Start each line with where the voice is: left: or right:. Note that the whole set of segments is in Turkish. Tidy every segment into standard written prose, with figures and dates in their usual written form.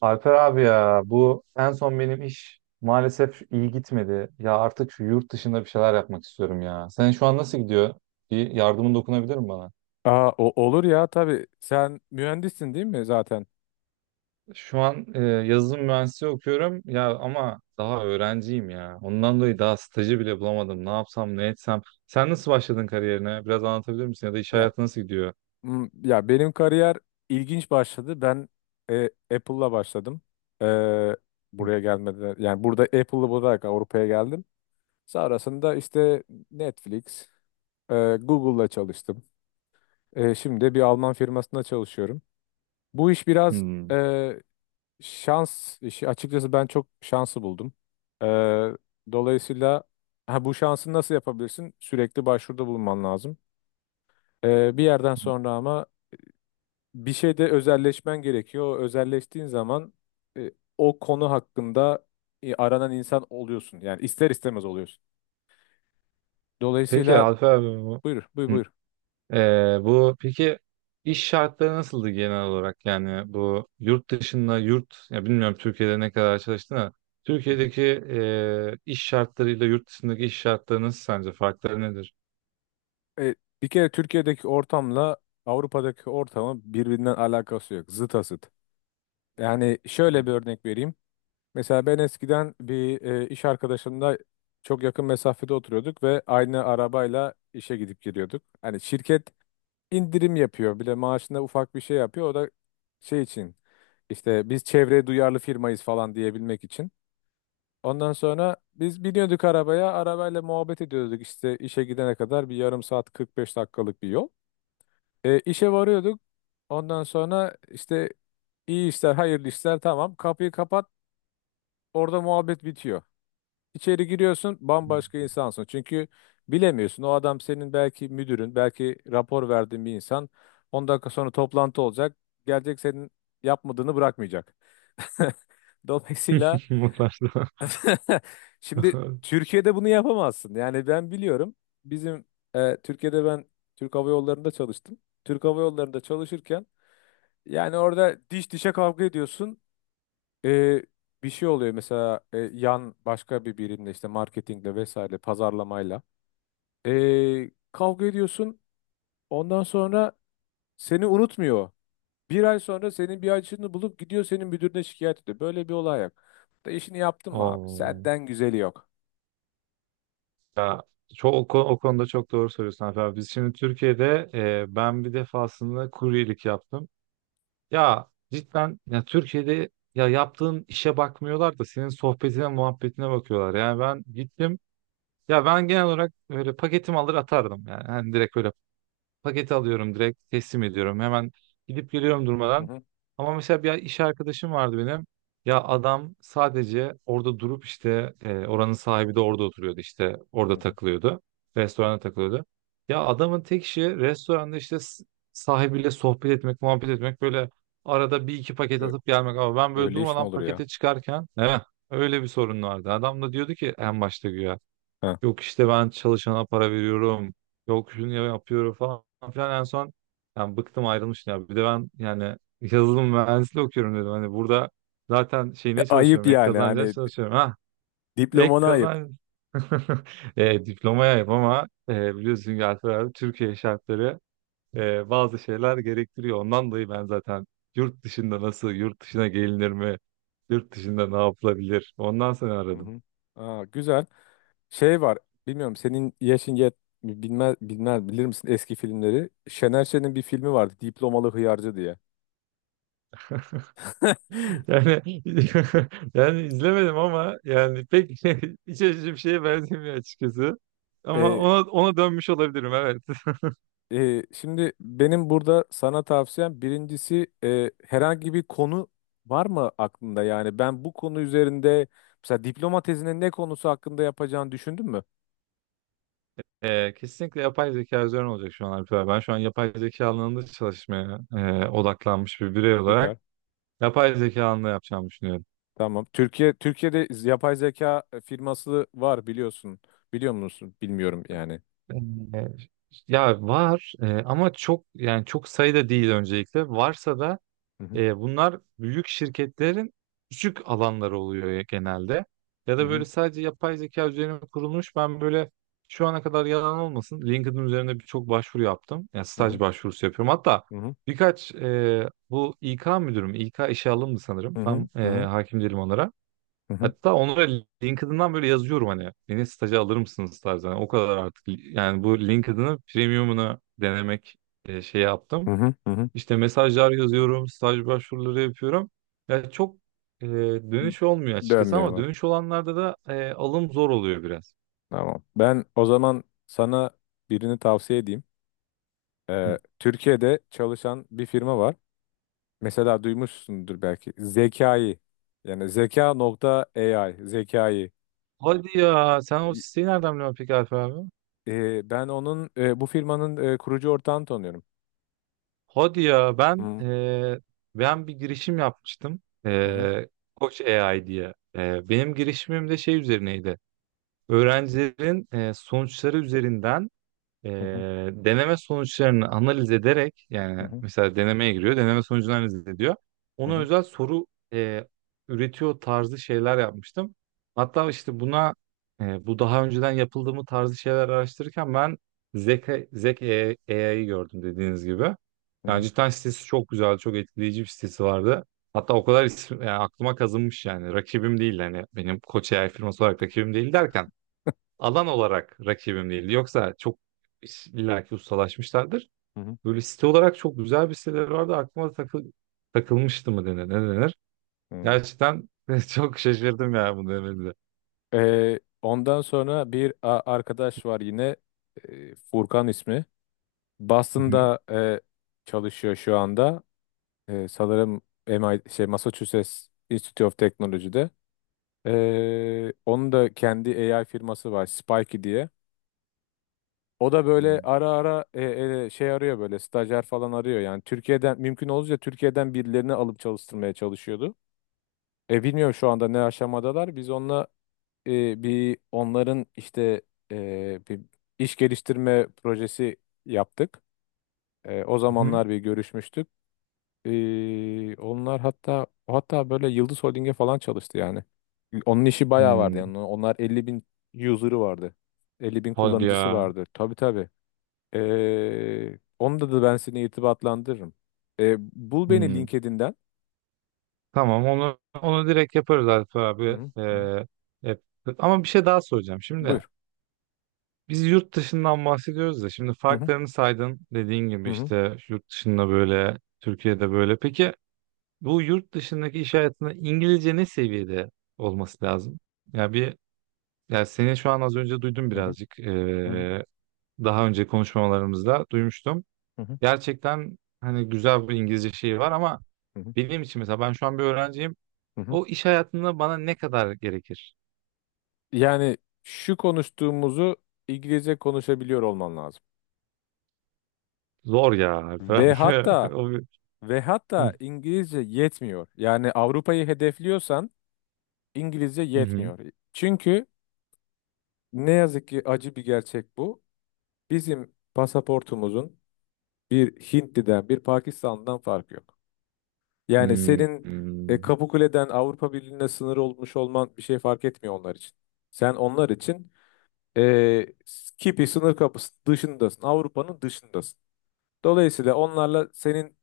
right: Alper abi ya bu en son benim iş maalesef iyi gitmedi. Ya artık şu yurt dışında bir şeyler yapmak istiyorum ya. Senin şu an nasıl gidiyor? Bir yardımın dokunabilir mi bana?
left: Aa, olur ya tabii. Sen mühendissin değil mi zaten?
right: Şu an yazılım mühendisliği okuyorum ya ama daha öğrenciyim ya. Ondan dolayı daha stajı bile bulamadım. Ne yapsam ne etsem. Sen nasıl başladın kariyerine? Biraz anlatabilir misin? Ya da iş
left: Ya
right: hayatı nasıl gidiyor?
left: ya benim kariyer ilginç başladı. Ben e, Apple'la başladım. E, Buraya gelmeden yani burada Apple'lı olarak Avrupa'ya geldim. Sonrasında işte Netflix, Google'la çalıştım. Şimdi de bir Alman firmasında çalışıyorum. Bu iş biraz
right: Hmm.
left: e, şans işi. Açıkçası ben çok şansı buldum. E, Dolayısıyla ha, bu şansı nasıl yapabilirsin? Sürekli başvuruda bulunman lazım. Bir yerden sonra ama bir şeyde özelleşmen gerekiyor. O özelleştiğin zaman e, o konu hakkında aranan insan oluyorsun. Yani ister istemez oluyorsun.
right: Peki
left: Dolayısıyla
right: Alper abi bu.
left: buyur, buyur,
right: Hı.
left: buyur.
right: Bu peki iş şartları nasıldı genel olarak yani bu yurt dışında yurt ya bilmiyorum Türkiye'de ne kadar çalıştın ama
left: Hı hı.
right: Türkiye'deki iş şartlarıyla yurt dışındaki iş şartları nasıl sence farkları nedir?
left: E, Bir kere Türkiye'deki ortamla Avrupa'daki ortamın birbirinden alakası yok. Zıt asıt. Yani
right: Hmm.
left: şöyle bir örnek vereyim. Mesela ben eskiden bir iş arkadaşımla çok yakın mesafede oturuyorduk ve aynı arabayla işe gidip geliyorduk. Hani şirket indirim yapıyor. Bir de maaşında ufak bir şey yapıyor. O da şey için işte biz çevreye duyarlı firmayız falan diyebilmek için. Ondan sonra biz biniyorduk arabaya. Arabayla muhabbet ediyorduk işte işe gidene kadar bir yarım saat 45 dakikalık bir yol. İşe varıyorduk. Ondan sonra işte iyi işler, hayırlı işler tamam. Kapıyı kapat. Orada muhabbet bitiyor. İçeri giriyorsun bambaşka insansın. Çünkü bilemiyorsun o adam senin belki müdürün, belki rapor verdiğin bir insan. 10 dakika sonra toplantı olacak. Gelecek senin yapmadığını bırakmayacak. Dolayısıyla
right: Mutlaka.
left: şimdi Türkiye'de bunu yapamazsın. Yani ben biliyorum bizim Türkiye'de ben Türk Hava Yolları'nda çalıştım. Türk Hava Yolları'nda çalışırken yani orada diş dişe kavga ediyorsun. E, Bir şey oluyor mesela yan başka bir birimle işte marketingle vesaire pazarlamayla. Kavga ediyorsun. Ondan sonra seni unutmuyor. Bir ay sonra senin bir açığını bulup gidiyor senin müdürüne şikayet ediyor. Böyle bir olay yok. Da işini yaptın mı abi?
right: Oo.
left: Senden güzeli yok.
right: Ya çok o konuda çok doğru söylüyorsun Alper abi. Biz şimdi Türkiye'de ben bir defasında kuryelik yaptım. Ya cidden ya Türkiye'de ya yaptığın işe bakmıyorlar da senin sohbetine muhabbetine bakıyorlar. Yani ben gittim. Ya ben genel olarak öyle paketimi alır atardım yani. Hani direkt öyle paketi alıyorum, direkt teslim ediyorum. Hemen gidip geliyorum
left: Hı
right: durmadan.
left: hı,
right: Ama mesela bir iş arkadaşım vardı benim. Ya adam sadece orada durup işte oranın sahibi de orada oturuyordu, işte
left: hı
right: orada
left: hı.
right: takılıyordu. Restoranda takılıyordu. Ya adamın tek işi restoranda işte sahibiyle sohbet etmek, muhabbet etmek, böyle arada bir iki paket
left: Ö-
right: atıp gelmek. Ama ben böyle
left: Öyle iş mi
right: durmadan
left: olur ya?
right: pakete çıkarken, evet, öyle bir sorun vardı. Adam da diyordu ki en başta güya.
left: Ha.
right: Yok işte ben çalışana para veriyorum. Yok şunu yapıyorum falan filan. En son yani bıktım, ayrılmıştım ya. Bir de ben yani yazılım mühendisliği okuyorum dedim. Hani burada zaten şeyine
left: Ayıp
right: çalışıyorum. Ek
left: yani
right: kazanca
left: hani
right: çalışıyorum. Ha, ek
left: diplomana ayıp.
right: kazanç. Diplomaya ama biliyorsun ki Alper abi Türkiye şartları bazı şeyler gerektiriyor. Ondan dolayı ben zaten yurt dışında nasıl, yurt dışına gelinir mi, yurt dışında ne yapılabilir ondan sonra
left: Hı
right: aradım.
left: hı. Aa, güzel. Şey var. Bilmiyorum senin yaşın yet bilmez bilmez bilir misin eski filmleri? Şener Şen'in bir filmi vardı. Diplomalı Hıyarcı diye.
right: Yani yani izlemedim ama yani pek iç açıcı bir şeye benzemiyor açıkçası. Ama
left: E,
right: ona dönmüş olabilirim, evet.
left: Şimdi benim burada sana tavsiyem birincisi herhangi bir konu var mı aklında? Yani ben bu konu üzerinde mesela diploma tezinin ne konusu hakkında yapacağını düşündün mü?
right: Kesinlikle yapay zeka üzerine olacak şu an Alp abi. Ben şu an yapay zeka alanında çalışmaya odaklanmış bir birey
left: Süper.
right: olarak yapay zeka alanında yapacağımı düşünüyorum.
left: Tamam. Türkiye'de yapay zeka firması var biliyorsun. Biliyor musun? Bilmiyorum yani.
right: Ee, ya var ama çok yani çok sayıda değil öncelikle. Varsa da
left: Hı
right: E, bunlar büyük şirketlerin küçük alanları oluyor ya genelde. Ya da
left: hı,
right: böyle sadece yapay zeka üzerine kurulmuş. Ben böyle şu ana kadar yalan olmasın. LinkedIn üzerinde birçok başvuru yaptım. Yani
left: hı hı,
right: staj başvurusu yapıyorum. Hatta
left: hı
right: birkaç bu İK müdürüm, İK işe alımdı sanırım.
left: hı, hı
right: Tam
left: hı, hı
right: hakim değilim onlara.
left: hı,
right: Hatta onlara LinkedIn'dan böyle yazıyorum hani beni staja alır mısınız tarzı. Hani o kadar artık yani bu LinkedIn'ı premiumunu denemek şey
left: hı
right: yaptım.
left: hı, hı hı.
right: İşte mesajlar yazıyorum, staj başvuruları yapıyorum. Ya çok e, dönüş olmuyor açıkçası, ama
left: Dönmüyorlar.
right: dönüş olanlarda da alım zor oluyor biraz.
left: Tamam. Ben o zaman sana birini tavsiye edeyim.
right: Hı.
left: Türkiye'de çalışan bir firma var. Mesela duymuşsundur belki. Zekayı. Yani zeka.ai. Zekayı.
right: Hadi ya sen o siteyi nereden biliyorsun peki Alper abi?
left: Ben onun bu firmanın kurucu ortağını tanıyorum.
right: Hadi ya ben
left: Hı
right: ben bir girişim yapmıştım.
left: hı, hı
right: E, Koç AI diye. E, benim girişimim de şey üzerineydi. Öğrencilerin sonuçları üzerinden e,
left: hı, hı
right: deneme sonuçlarını analiz ederek, yani
left: hı,
right: mesela denemeye giriyor, deneme sonucunu analiz ediyor. Ona
left: hı
right: özel soru e, üretiyor tarzı şeyler yapmıştım. Hatta işte buna bu daha önceden yapıldığı mı tarzı şeyler araştırırken ben Zeka, Zek AI'yi gördüm dediğiniz gibi. Yani
left: hı,
right: cidden sitesi çok güzel, çok etkileyici bir sitesi vardı. Hatta o kadar isim, yani aklıma kazınmış yani. Rakibim değil hani benim Koç AI firması olarak rakibim değil derken alan olarak rakibim değil. Yoksa çok illaki ustalaşmışlardır.
left: hı
right: Böyle site olarak çok güzel bir siteleri vardı. Aklıma takılmıştı mı denir, ne denir?
left: hı.
right: Gerçekten çok şaşırdım ya bunu demenize.
left: Ondan sonra bir arkadaş var yine, Furkan ismi.
right: Hı hı.
left: Boston'da çalışıyor şu anda. Sanırım MIT, şey, Massachusetts Institute of Technology'de. Onun da kendi AI firması var, Spikey diye. O da böyle ara ara şey arıyor böyle stajyer falan arıyor. Yani Türkiye'den mümkün olunca Türkiye'den birilerini alıp çalıştırmaya çalışıyordu. Bilmiyorum şu anda ne aşamadalar. Biz onunla bir onların işte bir iş geliştirme projesi yaptık. O
right: Hı hı.
left: zamanlar bir görüşmüştük. Onlar hatta böyle Yıldız Holding'e falan çalıştı yani. Onun işi bayağı vardı
right: Hmm.
left: yani. Onlar 50.000 user'ı vardı. 50.000
right: Hadi
left: kullanıcısı
right: ya.
left: vardı. Tabii tabii. Onda da ben seni irtibatlandırırım. Bul beni
right: Hmm.
left: LinkedIn'den.
right: Tamam, onu direkt yaparız Alp
left: Hı
right: abi.
left: hı, hı hı.
right: Yap- Ama bir şey daha soracağım. Şimdi
left: Buyur.
right: biz yurt dışından bahsediyoruz da şimdi
left: Hı hı,
right: farklarını saydın dediğin
left: hı
right: gibi
left: hı,
right: işte yurt dışında böyle, Türkiye'de böyle. Peki bu yurt dışındaki iş hayatında İngilizce ne seviyede olması lazım? Ya bir ya seni şu an az önce duydum
left: hı hı,
right: birazcık.
left: hı hı,
right: Daha önce konuşmalarımızda duymuştum.
left: hı hı,
right: Gerçekten hani güzel bir İngilizce şeyi var ama
left: hı hı,
right: benim için mesela ben şu an bir öğrenciyim.
left: hı hı.
right: O iş hayatında bana ne kadar gerekir?
left: Yani şu konuştuğumuzu İngilizce konuşabiliyor olman lazım.
right: Zor ya falan.
left: Ve hatta
right: O bir-
left: ve hatta
right: Hı,
left: İngilizce yetmiyor. Yani Avrupa'yı hedefliyorsan İngilizce
right: hı,
left: yetmiyor. Çünkü ne yazık ki acı bir gerçek bu. Bizim pasaportumuzun bir Hintli'den, bir Pakistan'dan farkı yok. Yani
right: hı,
left: senin
right: hı,
left: Kapıkule'den Avrupa Birliği'ne sınır olmuş olman bir şey fark etmiyor onlar için. Sen onlar için e, Kipi sınır kapısı dışındasın. Avrupa'nın dışındasın. Dolayısıyla onlarla senin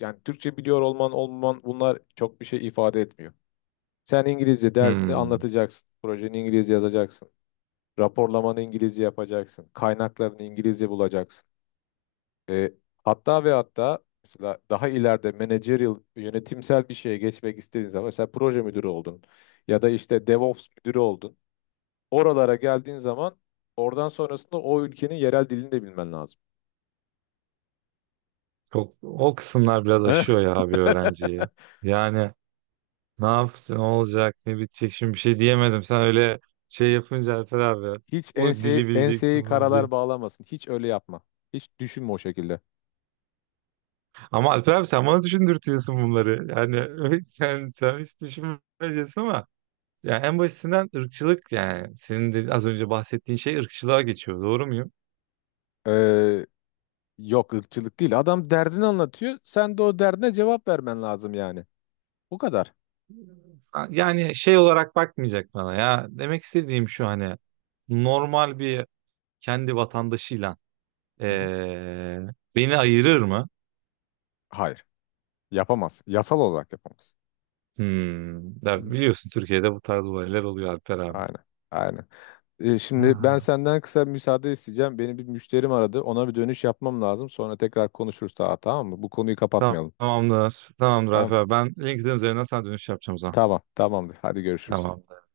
left: yani Türkçe biliyor olman olmaman bunlar çok bir şey ifade etmiyor. Sen İngilizce
right: hı,
left: derdini
right: hı.
left: anlatacaksın. Projeni İngilizce yazacaksın. Raporlamanı İngilizce yapacaksın. Kaynaklarını İngilizce bulacaksın. E, Hatta ve hatta mesela daha ileride managerial yönetimsel bir şeye geçmek istediğin zaman mesela proje müdürü oldun ya da işte DevOps müdürü oldun. Oralara geldiğin zaman oradan sonrasında o ülkenin yerel dilini de bilmen lazım.
right: Çok o kısımlar biraz aşıyor ya bir öğrenciyi. Yani ne yaptın? Olacak? Ne bitecek? Şimdi bir şey diyemedim. Sen öyle şey yapınca Alper abi.
left: Hiç
right: O dili
left: enseyi,
right: bileceksin,
left: enseyi
right: bunu
left: karalar
right: bileceksin.
left: bağlamasın. Hiç öyle yapma. Hiç düşünme o şekilde.
right: Ama Alper abi sen bana düşündürtüyorsun bunları. Yani sen hiç düşünmeyeceksin ama yani en basitinden ırkçılık, yani senin de az önce bahsettiğin şey ırkçılığa geçiyor. Doğru muyum?
left: Ee, Yok ırkçılık değil. Adam derdini anlatıyor. Sen de o derdine cevap vermen lazım yani. Bu kadar.
right: Yani şey olarak bakmayacak bana ya. Demek istediğim şu, hani normal bir kendi vatandaşıyla
left: Hı hı.
right: eee, beni ayırır mı?
left: Hayır. Yapamaz. Yasal olarak yapamaz.
right: Hmm. Ya
left: Hı.
right: biliyorsun Türkiye'de bu tarz olaylar oluyor Alper abi.
left: Aynen. Aynen. Şimdi ben
right: Ha.
left: senden kısa bir müsaade isteyeceğim. Beni bir müşterim aradı. Ona bir dönüş yapmam lazım. Sonra tekrar konuşuruz daha tamam mı? Bu konuyu kapatmayalım.
right: Tamamdır. Tamamdır
left: Tamam.
right: Alper abi. Ben LinkedIn üzerinden sana dönüş yapacağım o zaman.
left: Tamam. Tamamdır. Hadi görüşürüz.
right: Tamamdır.